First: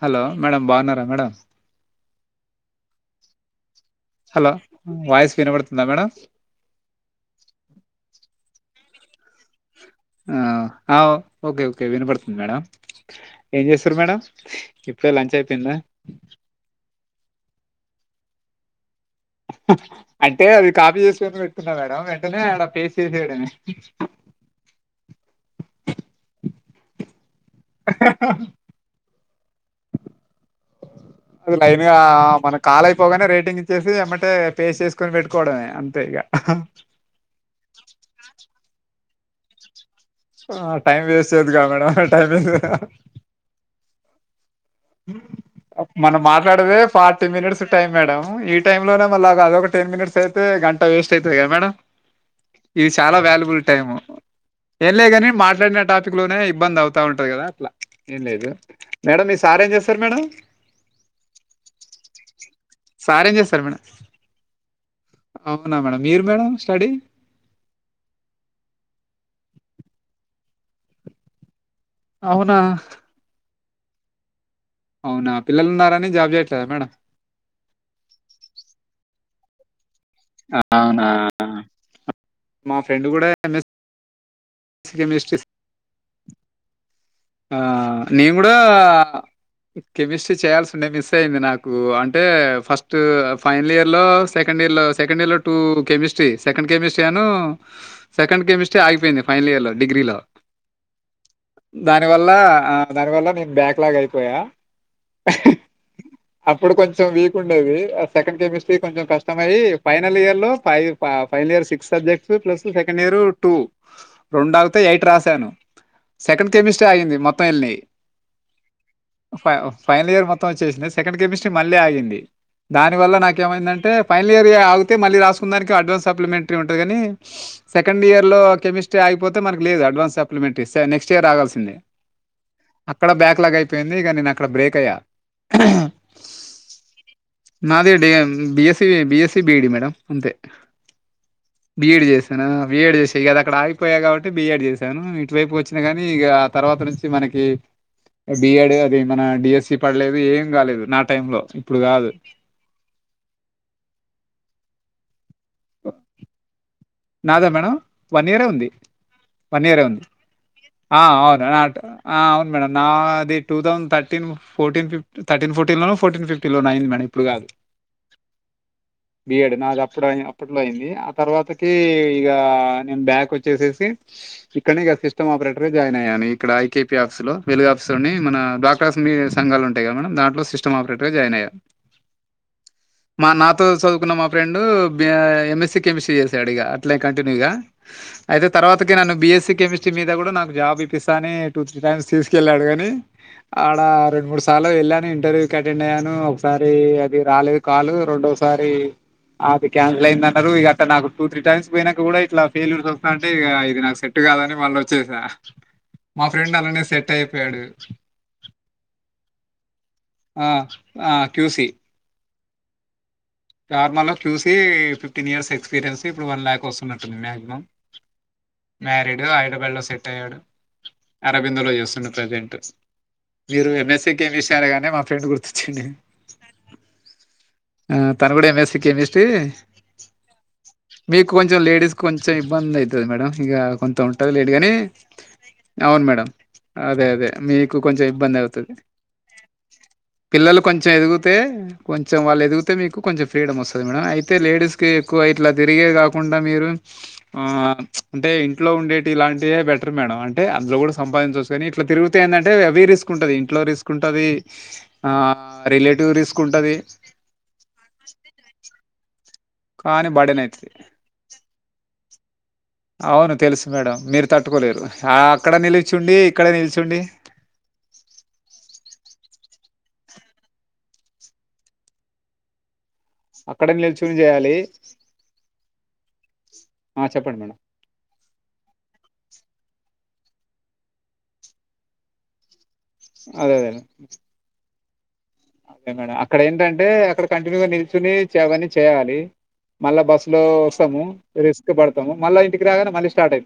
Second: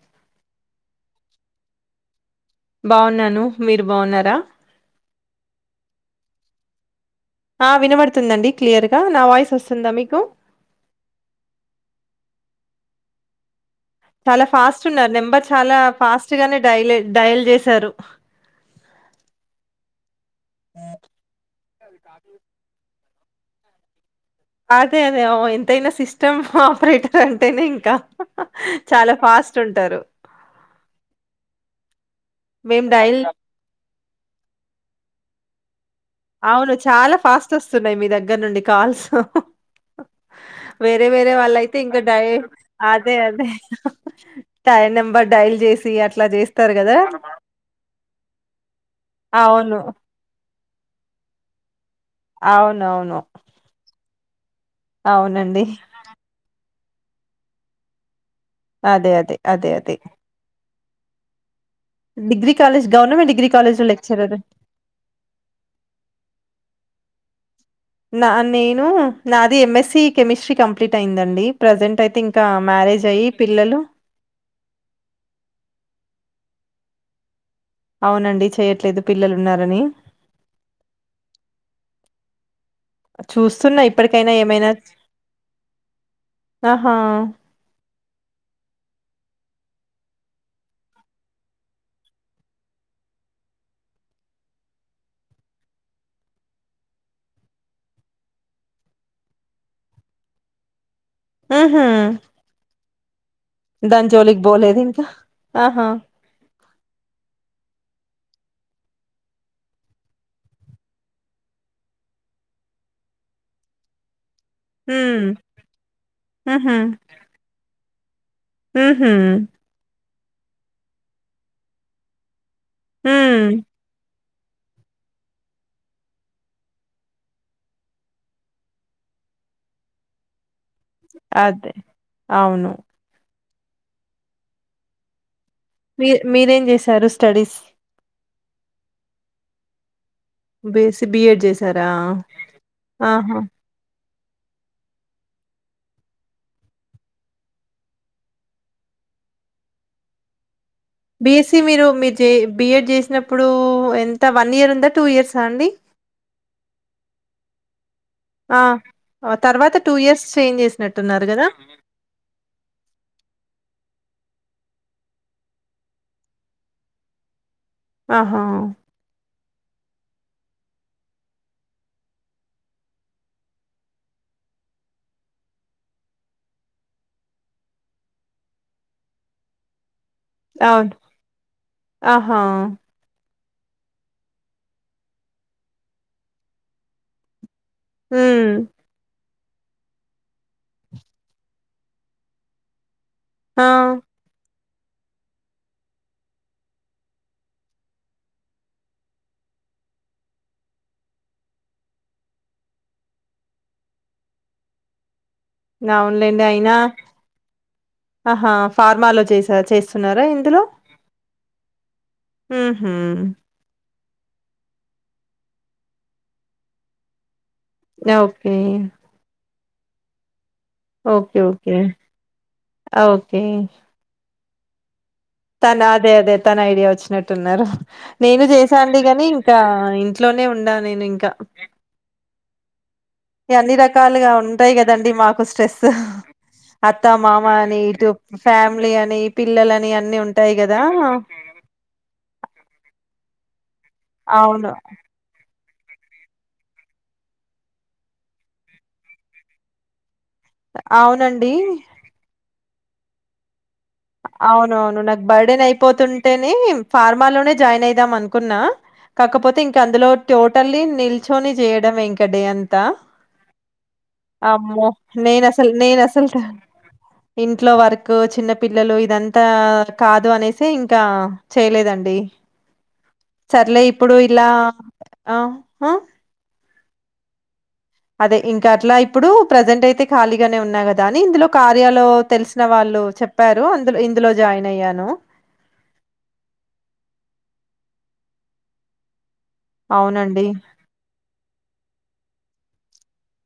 Hello madam బాగున్నారా madam బాగున్నాను మీరు బాగున్నారా హలో వాయిస్ వినబడుతుందా మేడం ఆ వినబడుతుందండి క్లియర్గా నా వాయిస్ వస్త ఆ ఓకే ఓకే వినపడుతుంది మేడం ఏం చేస్తారు మేడం చాలా ఫాస్ట్ ఇప్పుడే ఉన్నారు లంచ్ నెంబర్ అయిపోయిందా చాలా ఫాస్ట్ గానే డైలట్ డయల్ చేశారు అంటే అది కాపీ చేసుకొని పెట్టున్నా మేడం వెంటనే ఆడ పేసి తీసడనే అదే అదే అఓ ఎంతైనా సిస్టమ్ ఆపరేట్ అంటేనే ఇంకా చాలా ఫాస్ట్ ఉంటారు అది లైన్ గా మన మేం డైల్ కాలయిపోగానే రేటింగ్ ఇచ్చేసి ఏమంటే పే చేసుకుని పెట్టు కొడమే అవును చాలా ఫాస్ట్ వస్తున్నాయి మీ దగ్గర నుండి కాల్స్ టైం వేరే వేరే వేస్ట్ చేయొద్దుగా వాళ్ళయితే ఇంకా మేడం డై టైం అదే అదే నంబర్ డైల్ చేసి మనం అట్లా చేస్తారు మాట్లాడేదే కదా ఫార్టీ మినిట్స్ టైమ్ మేడం ఈ టైము లోనే మలాగా అద ఒక అవును టెన్ మినిట్స్ అయితే గంట వేస్ట్ అయితది కద మేడం ఇది చాలా అవునవును వాల్యుబుల్ టైమ్ ఏం లేదు కాని అవునండి మాట్లాడిన టాపిక్ లోనే ఇబ్బంది అవుతా ఉంటది కదా అట్లా ఏం లేదు అదే మేడం. అదే సార్ అదే ఏం అదే చేస్తారు madam. Degree college sir government ఏం డిగ్రీ చేస్తారు కాలేజ్ మేడం లో లెక్చరర్ అవునా మేడం మీరు మేడం స్టడీ నా నేను నాది ఎంఎస్సి కెమిస్ట్రీ కంప్లీట్ అయిందండి. ప్రజెంట్ అయితే ఇంకా అవునా మ్యారేజ్ అయ్యి పిల్లలు. అవునా పిల్లలు ఉన్నారాని జాబ్ చేయట్లేదా మేడం అవునండి చేయట్లేదు పిల్లలున్నారని అవునా చూస్తున్నా ఇప్పటికై కెమిస్ట్రి ఆహా ఆ నేను కూడా కెమిస్ట్రీ చేయాల్సి ఉండే మిస్ అయింది నాకు అంటే ఫస్ట్ ఫైనల్ ఇయర్ లో సెకండ్ సెకండ్ ఇయర్ లో సెకండ్ ఇయర్ లో టూ కెమిస్ట్రీ సెకండ్ కెమిస్ట్రీ అను సేకండ్ కెమిస్ట్రీ ఆగిపోయింది ఫైనల్ డిగ్రీ లో ఉహు దానివల్ల దానివల్ల నేను బ్యాక్లాగ్ దాని అయిపోయా. జోలికి పోలేదు ఇంకా ఆహా ఇప్పుడు కొంచెం వీక్ ఉండేది సెకండ్ కెమిస్ట్రీ కొంచెం కష్టమయ ఫైనల్ ఇయర్ లో final year six subject plus second year లో టూ రెండు ఆగితే ఎయిట్ ఉమ్ రాసాను సెకండ్ ఉహు కెమిస్ట్రీ అగింది మొత్తం వెళ్ళినయి ఉహు ఫ ఫైనల్ ఇయర్ మొత్తం వచ్చేసింది సెకండ్ కెమిస్ట్రీ మళ్ళీ ఆగింది. దాని వల్ల ఉమ్ నాకేమైందంటే ఫైనల్ ఇయర్ ఆగితే మళ్ళ రాసుకునికి అడ్వాన్స్ సప్లిమెంటరీ ఉంటుంది కానీ సెకండ్ ఇయర్లో కెమిస్ట్రీ అయిపోతేనకు లేదు అడ్వాస్ సప్లిమెంట్స్తే నెక్స్ట్ ఇయర్ అదే రాగాల్సిందంది అవును అక్కడ బ్యాక్ లాగ్ అయిపోయింది ఇక నేను అక్కడ బ్రేక్ అయ్యా మీ మీరేం చేశారు స్టడీస్ బిఎస్స బిఎస్సీ బిఈడి మేడం. అంతే బేసి బిఎడ్ చేసారా బిఎడ్ చేసానా బిఎడ్ చేసే కదా ఆహా అక్కడ ఆగిపోయా అంటే బిఆడ్ చేసాను ఇటు వైపు వచ్చినా కాని ఇగా తర్వాత నుంచి మనకి బిఎడ్ అది మన డిఎస్సి పడలేదు ఏం కాలేదు. నా టైం లో బిఎస్సీ ఇప్పుడు మీరు కాదు మీరు బిఎడ్ చేసినప్పుడు ఎంత వన్ ఇయర్ ఉందా టూ ఇయర్స్ అండి నాదా మేడం వన్ ఇయరే ఆ ఉంది ఆ వన్ తర్వాత ఇయరే టూ ఉంది ఇయర్స్ చేంజ్ ఆ చేసినట్టున్నారు అవును కదా అవును మేడం నా అది two thousand thirteen fourteen fifty thirteen forty లో ఫోటీన్ ఫిఫ్టీ లో అ మ ఇప్పుడు కాదు ఆహా బియడ్ నాకు అప్పుడుయి అప్పట్లో అయింది ఆ తర్వాత ఇ నేను బ్యాక్ వచ్చేసేసి ఇక్కడ ఇక సిస్టమ్ ఆపరేటర్ జాయిన్ అయ్యాను ఇక్కడ ఐకపీ ఆఫీస్ లో వెలుగు ఆఫీస్ లో మన డాక్ర సంఘాలు ఉంటాయి కద మ దాంట్లో సిస్టమ్ అవును ఆపరేటర్గా జాయిన్ అయ్యా ఆహా మా తో చదువుకున్న మా friend M S C chemistry చేసాడు ఇగా అట్లే కంటిన్యూగా. అయితే హ్మ్ తర్వాతకి నను బిఎస్సి కెమిస్ట్ర మీద కూడా నాకు జాబ్ ఇపిస్తాని టూ త్రీ టైమ్స్ తీసుకెళ్లాడు కాని ఆ ఆడ రెండు మూడు సలో వెళ్ళాను ఇంటర్వ్యూకి అటెండ్ అయ్యాను ఒకసారి అది రాలేదు కాలు రెండోసారి అది కాన్సిల్ అయిందంటారు ఎట్ట నాకు టూ త్రీ టైమ్స్ పోయినాక కూడా ఇట్లా ఫెల్యూర్స్ వస్తావుంటే ఇది నాకు సెట్ కాదని మళ్ళ వచ్చేసా మా అవునులేండి ఫ్రెండ్ అయినా అలానే సెట్ అయిపోయాడు ఆహా ఫార్మాలో చేసా చేస్తున్నారా ఆ ఆ క్యూసి ఉ హు ఫార్మాలో క్యూసి ఫిఫ్టీన్ ఇయర్స్ ఎక్స్పీరియన్స్ ఇప్పుడు వన్ ల్యాక్ వస్తున్నట్టుంది మాక్సిమం రో ఓకే మ్యారీడ్ హైదరాబాద్ లో సెట్ అయ్యాడు ఓకే అరబిందోలో ఓకే చేస్తుండు ప్రజెంట్ ఓకే మీరు ఎంఎస్సీ కెమి సరేగాని మ తన అదే అదే తన ఐడియా వచ్చినట్టున్నారు ఆ తను నేను కూడా ఎంఎస్సి చేశాండి కెమిస్ట్రీ కానీ ఇంకా ఇంట్లోనే ఉండా నేను మీకు ఇంకా కొంచెం లేడీస్ కొంచెం ఇబ్బంది అయితుది మేడం ఇగ అన్ని కొంత ఉంట రకాలుగా లేట్గాని ఉంటాయి కదండి మాకు స్ట్రెస్ అవును మేడం అదే అత్త అదే మామ మీకు అని కొంచెం ఇటు ఇబ్బంది అవుతది, ఫ్యామిలీ అని పిల్లలని అన్ని ఉంటాయి పిల్లలు కదా కొంచెం ఎదిగితే కొంచెం వాళ్ళు ఎదిగితే మీకు కొంచెం ఫ్రీడమ్ వస్తుంది మేడమ్ అయితే అవును లేడీస్ కి ఎక్కువ ఇ ఇలా తిరిగే కాకుండా మీరు ఆ అంటే ఇంట్లో ఉండేటి ఇలాంటిదే బెటర్ మేడం అం అంటే అందులో కూడా సంపాదించ వచ్చు అవునండి కాని ఇట్లా తిరుగితే ఎందంటే హెవీ రిస్క్ ఉంటది ఇంట్లో రిస్క్ ఉంటది అవునవును ఆ నాకు బర్డెన్ రిలేటివ్ రిస్క్ అయిపోతుంటేనే ఉంటది ఫార్మాలోనే జా జాయిన్ అయిదాం అనుకున్నా కాకపోతే ఇంక అందులో కానీ బర్డెన్ అయితది టోటల్లీ నిల్చొని చేయడం ఇంక డే అం అవును తెలుసు మేడం మీరు తట్టుకోలేరు అమ్మో ఆ నేను అక్కడ అసలు నేను నిల్చుండి అసలు ఇక్కడే నిల్చుండి ఇంట్లో వర్కు చిన్న పిల్లలు ఇదం ఇంతా కాదు అనేసి ఇంకా చేయలేదండి అక్కడ సర్లే ఇప్పుడు నిల్చుని ఇలా చేయాలి ఆ హా ఆ చెప్పండి మేడం ఇంకా అట్లా ఇప్పుడు ప్రజెంట్ అయితే ఖాళీగానే ఉన్నా కదా అని ఇందులో కార్యలో తెలిసిన వాళ్ళు అదే చెప్పారు అదే ఇందులో జాయిన్ అయ్యాను అదే మేడం అక్కడ ఏంటంటే అక్కడ కంటిన్యూగా నిల్చుని చేయడానికి చేయాలి మళ్ళా బస్సు లో అవునండి. వస్తాము రిస్క్ పడతాము మళ్ళా ఇంటికి రాగానే మళ్ళీ స్టార్ట్ అయిత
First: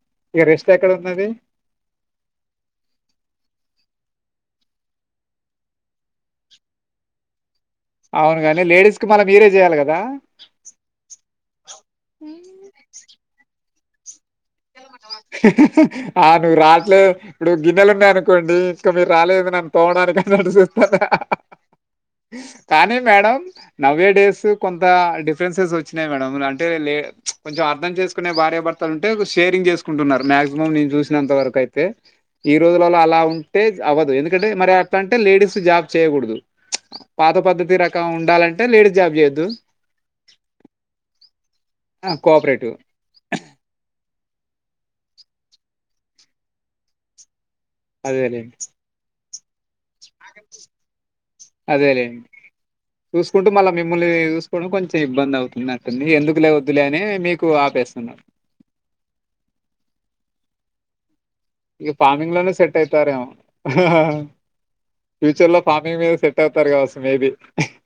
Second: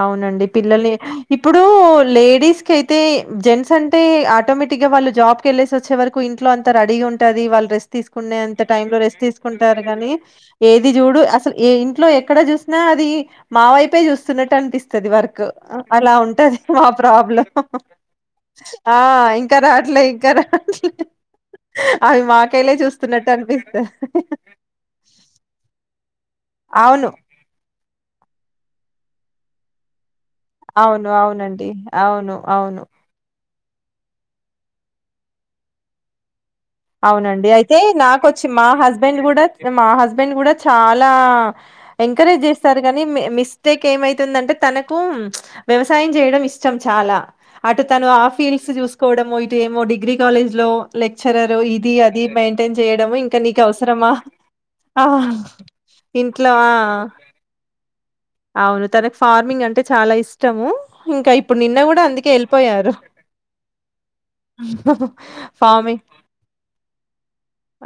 అవునండి పిల్లలు ఇప్పుడు లేడీస్ కి అయితే జెంట్స్ అంటే ఆటోమేటిక్ ఇక వాళ్ళు జాబ్ కెళ్ళసి వచ్చే వరకు ఇంట్లో అంత రడీగా ఉంటాది వాళ్ళు రెస్ట్ స్ట్ తీసుకునే అవును అంత గాని టైమ్ లో లేడీస్ కి రెస్ట్ మళ్ళ మీరే చేయాలి తీసుకుంటారు కదా కాని ఏది చూడు అసలు ఏ ఇంట్లో ఎక్కడ చూసిన అది మా వైపే చూస్తున్నట్ ఆ నువ్వు మా రాట్లే ఇప్పుడు ప్రాబ్లమ్. గిన్నెలు ఉన్నాయనుకోండి ఇంకా ఆ మీరు రాలేదు ఇంకా అన రాట్లే పోవడానికి ఇంకా వంట రాట్లే చేసుకోవాలా అవి మాకైలే కానీ చూస్తున్నట్టు మేడం అనిపిస్తా నౌ ఏ డేస్ కొంత డిఫరెన్సెస్ వచ్చి మేడం అంటే లే అవును కొంచెం అర్థం చేసుకునే భార్యభర్తలు ఉంటే షేరింగ్ చేసుకుంటున్నారు మాక్సిమం నేను అవును చూసినంత వరకు అవునండి అయితే అవును ఈ అవును రోజులలో అలా పేజ్ అవదు ఎందుకంటే మరి అట్లాంటే లేడీస్ జాబ్ చేయకూడదు పాత అవునండి పద్ధతి అయితే రకం నాకొచ్చి ఉండాలంటే మా లేడీస్ జాబ్ హస్బెండ్ కూడా చేయొద్దు మా హస్బెండ్ కూడా చాలా ఎంకరేజ్ కోఆపరేటివ్ చేస్తారు కానీ మిస్టేక్ ఏమైత్ ఏదంటే తనకు వ్యవసాయం చేయడం ఇష్టం చాలా అటు తను ఆ అదేలేండి ఫీల్డ్స్ చూసుకోవడం ఇటు ఏమో డిగ్రీ కాలేజ్ లో లెక్చరర్ ఇది అదేలేండి అది మెయింటైన్ చేయడము ఇంకా చూసుకుంటూ నీకు మళ్ళ మిమ్మల్ని అవసరమా చూసుకోవడం కొంచెం ఆ ఇబ్బంది అవుతుంది అటుంది ఎందుకు లే ఇంట్లో వద్దులే ఆ అని మీకు ఆపేస్తున్నారు అవును తనకు ఫార్మింగ్ అంటే చాలా ఇష్టము ఇంకా ఇప్ ఇక ఫార్మింగ్ లోనే సెట్ అయితారేమో... ఫ్యూచర్ లో ఫార్మింగ్ మీద సెట్ అవుతారు కావచ్చు మేబి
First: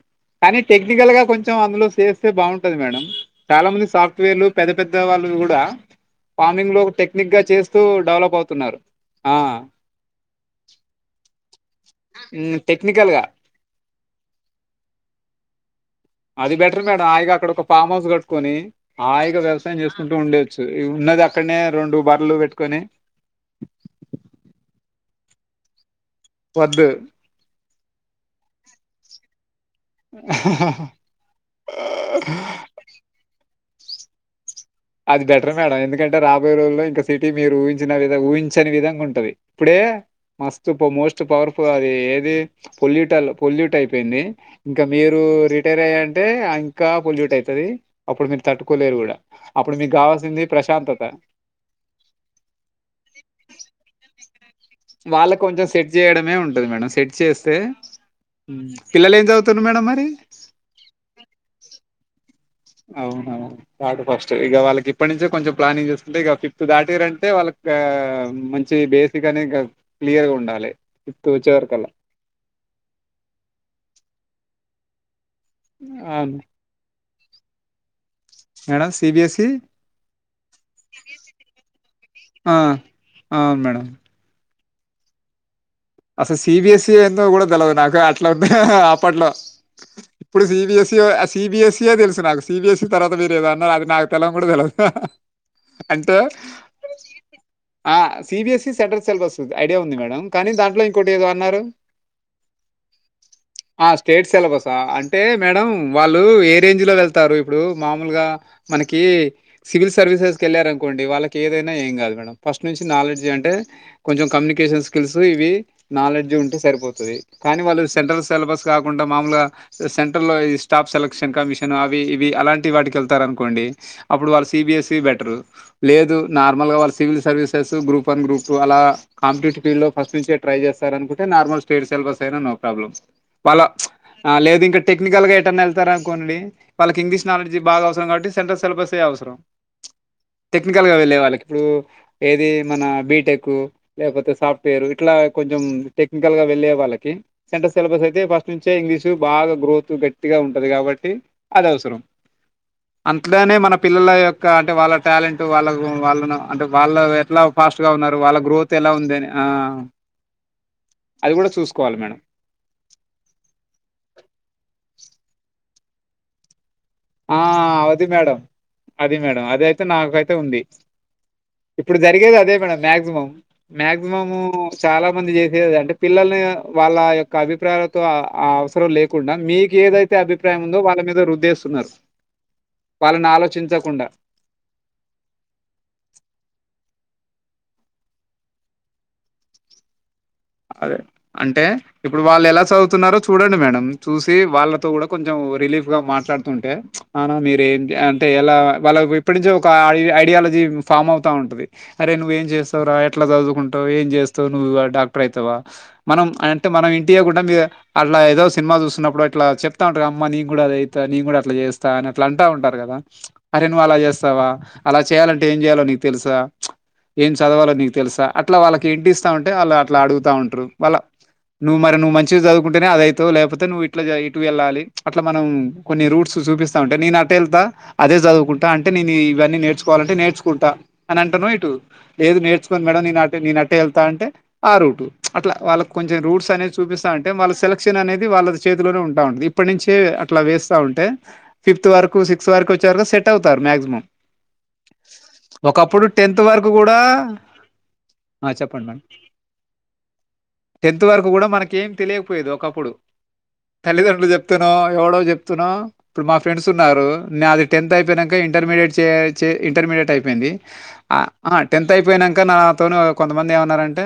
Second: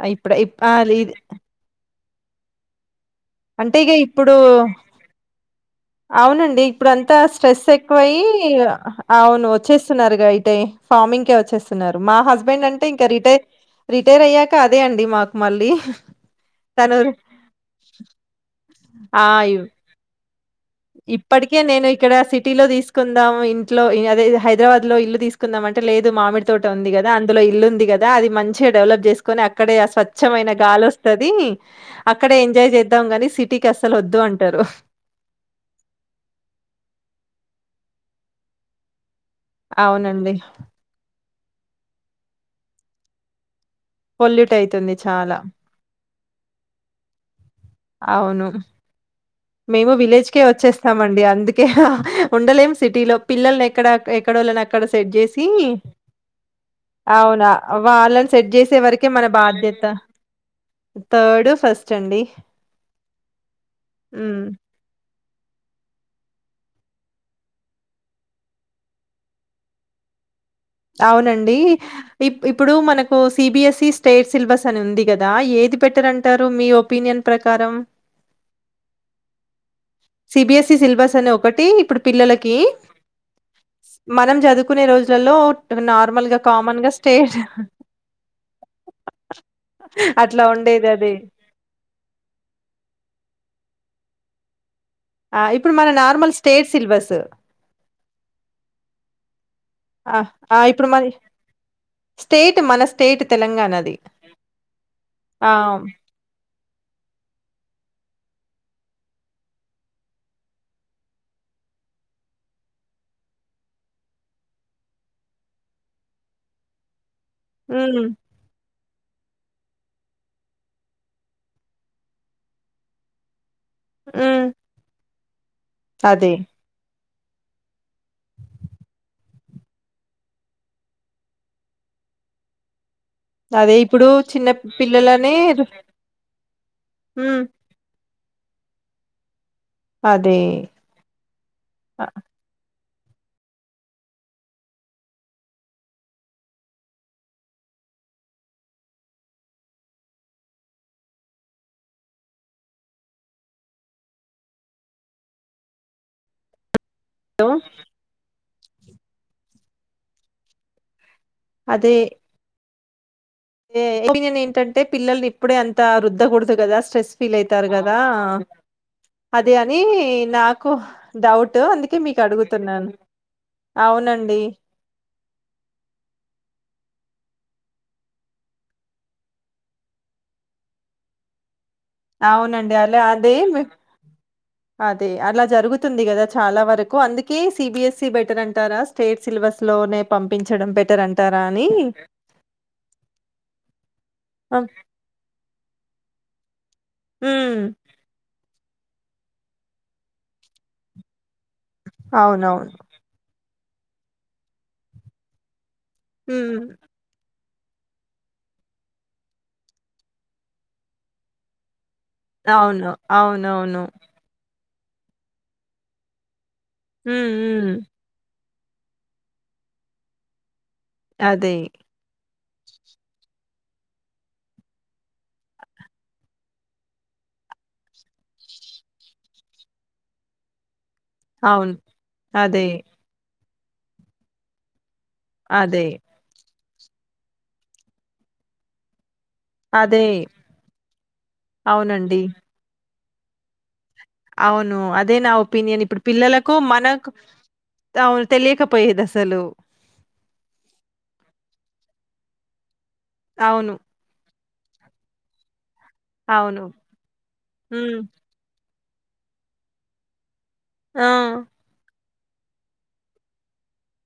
ఆహ్, ఇప్పుడు ఇప్ కానీ ఆహ్, టెక్నికల్ లీద్ గా కొంచెం అందులో చేస్తే బాగుంటది మేడం చాలా అంటే మంది ఇగ ఇప్పుడు సాఫ్ట్వేర్లు పెద్ద పెద్ద వాళ్ళు కూడా అవునండి. ఫార్మింగ్ లో ఒక ఇప్పుడంతా టెక్నిక్ గా స్ట్రెస్ చేస్తూ ఎక్కువయ్యి డెవలప్ అవు అవును వచ్చేస్తున్నారు గా ఇట్టే ఫార్మింగ్ కే వచ్చేస్తున్నారు మా హస్బెండ్ అంటే ఇంకా టెక్నికల్ గా రిటైర్ రిటైర్ అయ్యాక అదే అండి మాకు మళ్ళీ అది బెటర్ తను మేడం హాయిగ అక్కడ ఒక ఫార్మ్ హౌస్ కట్టుకొని ఆ! హాయిగా యు వ్యవసాయం చేసుకుంటూ ఉండేది ఇప్పటికే నేను ఇక్కడ సిటీలో పెట్టుకొని తీసుకుందాం ఇంట్లో అదే హైదరాబాద్ లో ఇల్లు తీసు తీసకుందాం అంటే లేదు మామిడి తోట వద్దు ఉంది కదా అందులో ఇల్లుంది కదా అది మంచిగా డెవలప్ చేసుకని అక్కడే ఆ స్వచ్ఛమైన గాలి వస్తాది అక్కడే ఎంజాయ్ చేద్దాం ఆనీ సిటీ అసలు వద్దు అంటారు అది బెటర్ మేడం ఎందుకంటే రాబోయే రోజుల్లో ఇంకా సిటీ మీరు ఊహించిన వి ఊహించని విధంగా ఉంటది ఇప్పుడే అవునండి. మస్తు మోస్ట్ పవర్ఫుల్ అది ఏది పొల్యూట్ పొల్యూట్ అయిపో అపోయింది పొల్యూట్ ఇంకా అయితుంది మీరు చాలా. రిటైర్ అయ్య అంటే ఇంకా పొల్యూట్ అయిపో తది అప్పుడు మీరు అవును. తట్టుకోలేరు కూడా మేము విలేజ్కే వచ్చేస్తామండి అందుకే ఉండలేం సిటీలో పిల్లల్ని ఎక్కడ వాళ్ళ కొంచెం సెట్ చేయడమే ఉంటది మేడం సెట్ అవునా! చేస్తే వాళ్ళని సెట్ జేసే వరకే పిల్లలు ఏం మన చదువుతన్నారు బాధ్యత. మరీ ఎడ మరి థర్డ్ ఫస్ట్ అండి అవునవును కాడు ఫస్ట్ హ్మ్. ఇక వాళ్ళకి ఇప్పటి నుంచి కొంచెం ప్లానింగ్ చేసుకుంటే ఇక ఫిఫ్త్ దాటిరంటే వాళ్ళకి మంచి బేసిక్ అని క్యర్గా ఉండాలి ఫిఫ్త్ వచ్చే అవునండి వరకల్లా ఇప్పుడు మనకు సిబిఎస్ఈ స్టేట్ సిలబస్ అని ఉంది కదా కదా ఏది అవును పెట్టరంటారు మీ ఒపీనియన్ ప్రకారం మేడం సిబిఎస్ఈ సిబిఎస్ఈ సిలబస్ అనే ఒకటి ఇప్పుడు పిల్లలకి ఆ అవును మేడం మనం చదువు కొన్ని రోజులలో నార్మల్‌గా అసలు కామన్‌గా సిబిఎస్ఈ ఎన్నో స్టేట్ కూడా తెలదు నాకు అట్లాంది అప్పట్లో అట్లా ఇప్పుడు ఉండేది సీబిఎస్స అది. సిబీఎస్సయే తెలుసు నాకు సిబీఎస్స తర్వాత మీరు ఏద అన్నారు అది నాకు తెల కూడా తెలియదు ఆ ఇప్పుడు మన నార్మల్ స్టేట్ సిలబస్ ఆ సిబిఎస్ఈ సెంట్రల్ సిలబస్ ఐడియా ఉంది ఆ! మేడంమ్ కానీ ఆ! దాంట్లో ఇప్పుడు మరి ఇంకోటి ఏదో అన్నారు స్టేట్ మన స్టేట్ ఆ తెలంగాణది. స్టేట్ సిలబసా అంటే ఆ! మేడం వాళ్ళు ఏ రేంజ్ లో వెళ్తారు ఇప్పుడు మామూలుగా మనకి సివిల్ సర్వీసెస్ వెళ్ళలారు అనుకోండి వాళ్ళకి ఏదైనా ఏం కాదు మేడం ఫస్ట్ నుంచి నాలెడ్జ్ అంటే కొంచెం కమ్యూనికేషన్ స్కిల్స్ ఇవి నాలెడ్జ్ ఉంటే సరిపోతుది కానీ వాళ్ళు హ్మ్. సెంట్రల్ సిలబస్ కాకుడా కుండా మామూగా సెంట్రల్ లో స్టాఫ్ సెలక్షన్ కమిషన్ అవి ఇవి అలాంటి వాటికి వెళ్తారు అనుకోండి అప్పుడు వాళ్ళ హ్మ్. సిబిఎస్సి బెటర్ లేదు అదే. నార్మల్ గా వాళ్ళు civil services group one group two అలా కాపిటేటివ్ ఫీల్డ్ లో ఫస్ట్ ను ట్రై చేస్తార అనుకుంటే నార్మల్ స్టేడ్ సెలబస్ అయినా నో ప్రాబ్లమ్ వాళ్ళ అదే ఇప్పుడు చిన్న లేదు ఇంకా టెక్నికల్ గా పిల్లలనే ఎట్న్నా వెళ్తారు అనుకోండి వాళ్ళకి ఇంగ్లీష్ హ్మ్. నాలెడ్జ్ బాగా అవసరం కాబట్టి సె సిలబ అవసరం అదే. టెక్నికల్ గా వెళ్ళే వాళ్ళకి ఇప్పుడు ఏది మన బీటెక్ లేకపోతే సాఫ్ట్వేర్ ఇట్లా కొంచెం టెక్నికల్ గా వెళ్లేే వాళ్ళకి సెంట్రల్ సిలబస్ అయితే ఫస్ట్ నుంచే ఇంగ్లీష్ బాగా గ్రోత్ గట్టిగా ఉంటది కాబట్టి అదివసరం అంతలోనే మన పిల్లల యొక్క అంటే వాళ్ళ టాలెంట్ వాళ్ళ వాళ్ళను అంటే వాళ్ళు ఎట్లా ఆ! ఫాస్ట్ గా ఉన్నారు వాళ్ళ గ్రోత్ ఎలా ఉందిని ఆ అది కూడా అదే చూసుకోవాలి మేడం ఒపీనియన్ ఏంటంటే పిల్లల్ని ఇప్పుడే అంత రుద్దకడదు కదా స్ట్రెస్ ఫీల్ ఆ అవుతారు కదా అది మేడం అది మేడం అదే అద అని అయితే నాకైతే ఉంది నాకు డౌట్ ఇప్పుడు అందుకే మీకు జరిగేది అదే మేడం అడుగుతున్నాను మాక్సిమం మాక్సిమము అవునండి చాలా మంది చేసేది అంటే పిల్లల్ని వాళ్ళ యొక్క అభిప్రాయాలతో అవసరం లేకుండా మీకు ఏదైతే అభిప్రాయం ఉందో వాళ్ళ మీద వుద్ధేస్తున్నారు అవునండి అలా అదే అదే అలా జరుగుతుంది కదా చాలా వరకు అందుకే సిబిఎస్ఈ బెటర్ అంటారా స్టేట్ సిలబస్ లోనే పంపించడం అదే బెటర్ అంటారా అంటే అని ఇప్పుడు వాళ్ళు ఎలా చదువుతున్నారో చూడండి మేడం చూసి ఉమ్ వాళ్ళతో కూడా కొంచెం రిలీఫ్ గా మాట్లాడుతుంటే అన మీర ఏం అంటే ఎలా వాళ్ళ ఇప్పటి నుంచో ఒక ఐడియాలజీ ఫామ్ అవుతా ఉంటది అరే నువ్ అవునవును చేస్తావురా ఎట్లా చదువుకుం ఏం చేస్తావు నువ్వు డాక్టర్ అయితవా మనం ఉమ్ అంటే మనం ఇంటియా కుడా మీద అట్లా ఏదో సినిమా చూస్తున్నప్పుడు అట్లా చెప్తా ఉంటారు అమ్మ నీ కూడా అది ఐత నెన్ కూడా అట్లా చేస్తా [unintelligible] అట్లా అంటా ఉంటారు అవును కదా అరే అవునవును నువ్వు అలా చేస్తావా అలా చేయాలంటే ఏం చేయాలో నీకు తెలుసా ఏం ఉమ్ ఉమ్ చదవాలో నీకు తెలుసా అట్లా వాళ్ళకి హింట్ ఇస్తా ఉంటే వాళ్ళ అట్లా అడుగుతా ఉంటారు వాళ్ళా అదే నువ్ మరి నువ్వు మంచి మంచిగా చదువుకుంటేనే అద అయితవ్ లేకపోతే నువ్వు ఇట్లా ఇటు వెళ్ళాలి అట్లా మనం కొన్ని రూట్స్ చూపిస్తా ఉంటే నేను ట్ట వెళ్తా అదే చదువుకుంటా అంటే నేను ఇవన్నీ నేర్చుకోవాలంటే నేర్చుకుంటా అని అంటాను ఇటు అవును లేదు అదే నేర్చుకొని మేడం నీ నేన అట్టే వెళ్తా అంటే ఆ రూటు అట్లా వాళ్ళ అదే కొ రూట్స్ అనేది చూపిస్తా అంటే వాళ్ళ సెలక్షన్ అనేది వాళ్ళ చేతిలోనే ఉంటుంది ఉ ఇప్పటి నుంచే అదే అట్లా వేస్తా ఉంటే ఫిఫ్త్ వరకు అవునండి సిక్స్త్ వరకు వచ్చారుగా సెట్ అవుతారు మాక్సిమం అవును అదే నా ఒపీనియన్ ఇప్పుడు ఒకప్పుడు టెన్త్ పిల్లలకు వరకు కూడా మనక ఆవు ఆ, చెప్పండి మేడం తెలియకపోయేది అసలు టెన్త్ వరకు కూడా మనక ఏం తెలియకపోయేది ఒకప్పుడు అవును. తల్లిదండ్రులు చెప్ చెప్తేనో ఎవడో చెప్తేనో ఇప్పుడు మా అవును. ఫ్రెండ్స్ ఉన్నారు నాదీ టెన్త్ హ్మ్. అయిపోయినాక ఇంటర్మీడియట్ చే చే ఇంటర్మీడియట్ అయిపోయింది ఆ ఆ టెన్త్ అయిపోయినాక ఇంకా నాతోన కొంతమంది ఏమన్నారంటే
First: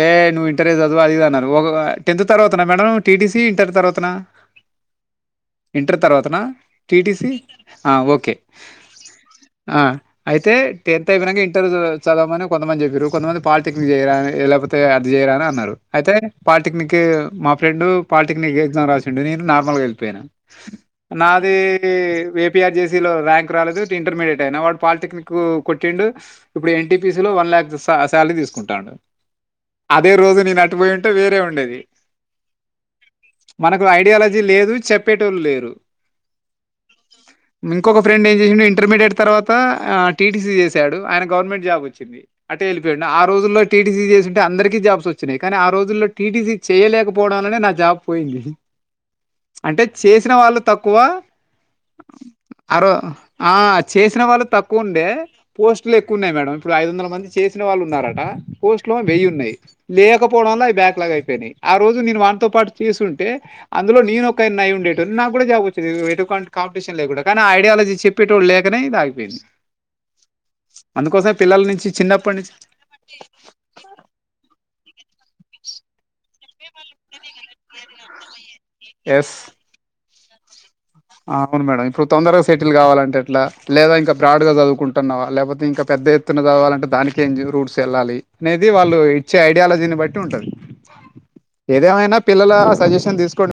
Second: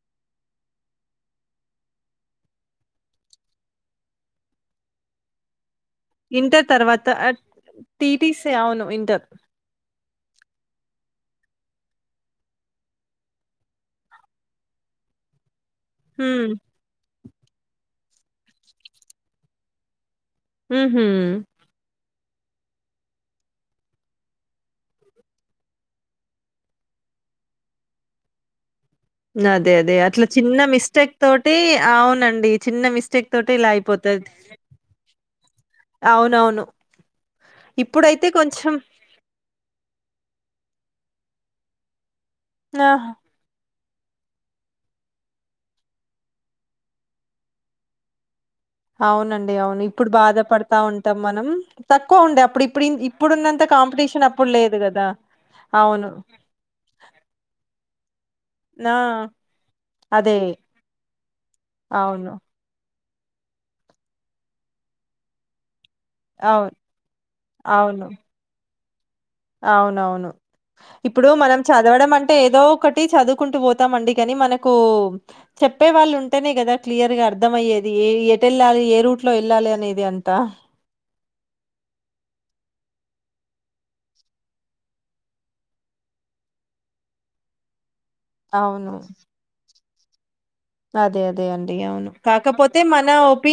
ఏ నువ్వు ఇంటర్ఆ చదువ అది ఇది అన్నారు ఒక టెన్త్ తర్వాత నా మేడం టీటీసి ఇంటర్ తర్వాతనా ఇంటర్ తర్వాతనా ఇంటర్ తర్వాత టిటిసి ఆహ్, ఆ ఓకే టీటీసీ అవును. ఇంటర్. ఆ అయితే టెన్త్ అయిపోనక ఇంటర్ చదామని కొంతమంది చెపిరు కొంతమంది పాలిటెక్నిక్ చేయరా అని లేకపోతే అది చేయరా అని అన్నారు అయితే హ్మ్. పాలిటెక్నిక్ మా ఫ్రెండు పాలిటెక్నిక్ ఎగ్జామ్ రాసిండు నేను నార్మల్గా వెళ్ళిపోయానా హుహు. నాది ఏపీపిఆర్ జేసీ లో ర్యాంక్ రాలేదు ఇంటర్మీడియట్ అయిన వాడు పాలిటెక్నిక్ కొట్టిండు ఇప్పుడు ఎన్టీపీసి లో వన్ ల్యాక్ సా శాలరీ తీసుకుంతాండు అదే అదే అట్లా చిన్న మిస్టేక్ వేరే తోటి ఉండేది. అవునండి చిన్న మిస్టేక్ తోటి ఇలా అయిపోత యాలజీ లేదు చెప్పేటోళు లేదు అవునవును ఇంకొక ఫ్రెండ్ ఇప్పుడైతే ఏం చేసిడు కొంచెం ఇంటర్మీడియట్ తర్వాత టీటీసీ చేసాడు ఆయన గవర్నమెంట్ జాబ్ వచ్చింది అటే వెళ్ళిపోయాడు ఆ రోజుల్లో టీ టి సి చేసు అంటే అందరికీ జాబ్స్ వచ్చినాయి కానీ ఆ రోజుల్లో టీటీసి చేయలేకపోవడం వలనే నా జాబ్ పోయింది అవునండి అంటే అవును ఇప్పుడు చేసిన బాధ వాళ్ళు పడుతా తక్కువ ఉంటాం మనం తక్కువ ఉండే అప్పుడు ఇప్పుడు ఇప్పుడున్నంత అ చేసిన కాంపిటీషన్ వాళ్ళు అప్పుడు లేదు తక్కువ గదా! ఉండే పోస్టులు అవును. ఎక్కువ ఉన్నాయి మేడం ఇప్పుడు ఐదు వందలు మంది చేసిన వాళ్ళు ఉన్నారట ట్లో ఆ! ఉన్నాయి అదే లేకపోవడం వల్ల అవి బ్యాక్ లాక్ అయిపోయినాయి ఆ రోజు నేను అవును వంతో పాటు చేసింటా టె అందులో నేను ఒక నై ఉండేటోనీ నాకు కూడా జాబ్ వ ఎటువంటి అవును కాంపిటీషన్ లేకుండా కానీ ఐడియాలజీ అవును చెప్పేటోడు లేకనే ఇది ఆగిపోయింది అవునవును ఇప్పుడు అందుకోసమే మనం పిల్లల నుంచి చదవడం అంటే చిన్నప్పటి నుంచి ఏదో ఒకటి చదువుకుంటూ పోతు తం అండి కానీ మనకు చెప్పే వాళ్ళు ఉంటేనే కదా క్లియర్ గా అర్థమయ్యేది ఏది ఎ వెళ్ళాలి ఏ రూట్ లో ఎస్ వెళ్ళాలి అనేది అంత అవును మేడంమ్ ఇప్పుడు తొందరగా సెటిల్ కావాలంటే ఎట్లా లేదా ఇంకా బ్రాడ్ గా చదువుకుంటున్నావా లేకపోతే ఇంకా పెద్ద ఎత్తున కావాలంటే దానికి ఏం రూట్స్ వెళ్ళాలి అనేది అవును వాళ్ళు ఇచ్చే ఐడియాలజీని బట్టి ఉంటది అదే అదే అండి అవును ఏదేమైనా పిల్లల కాకపోతే మన సజెషన్ తీసుకోం ఒపి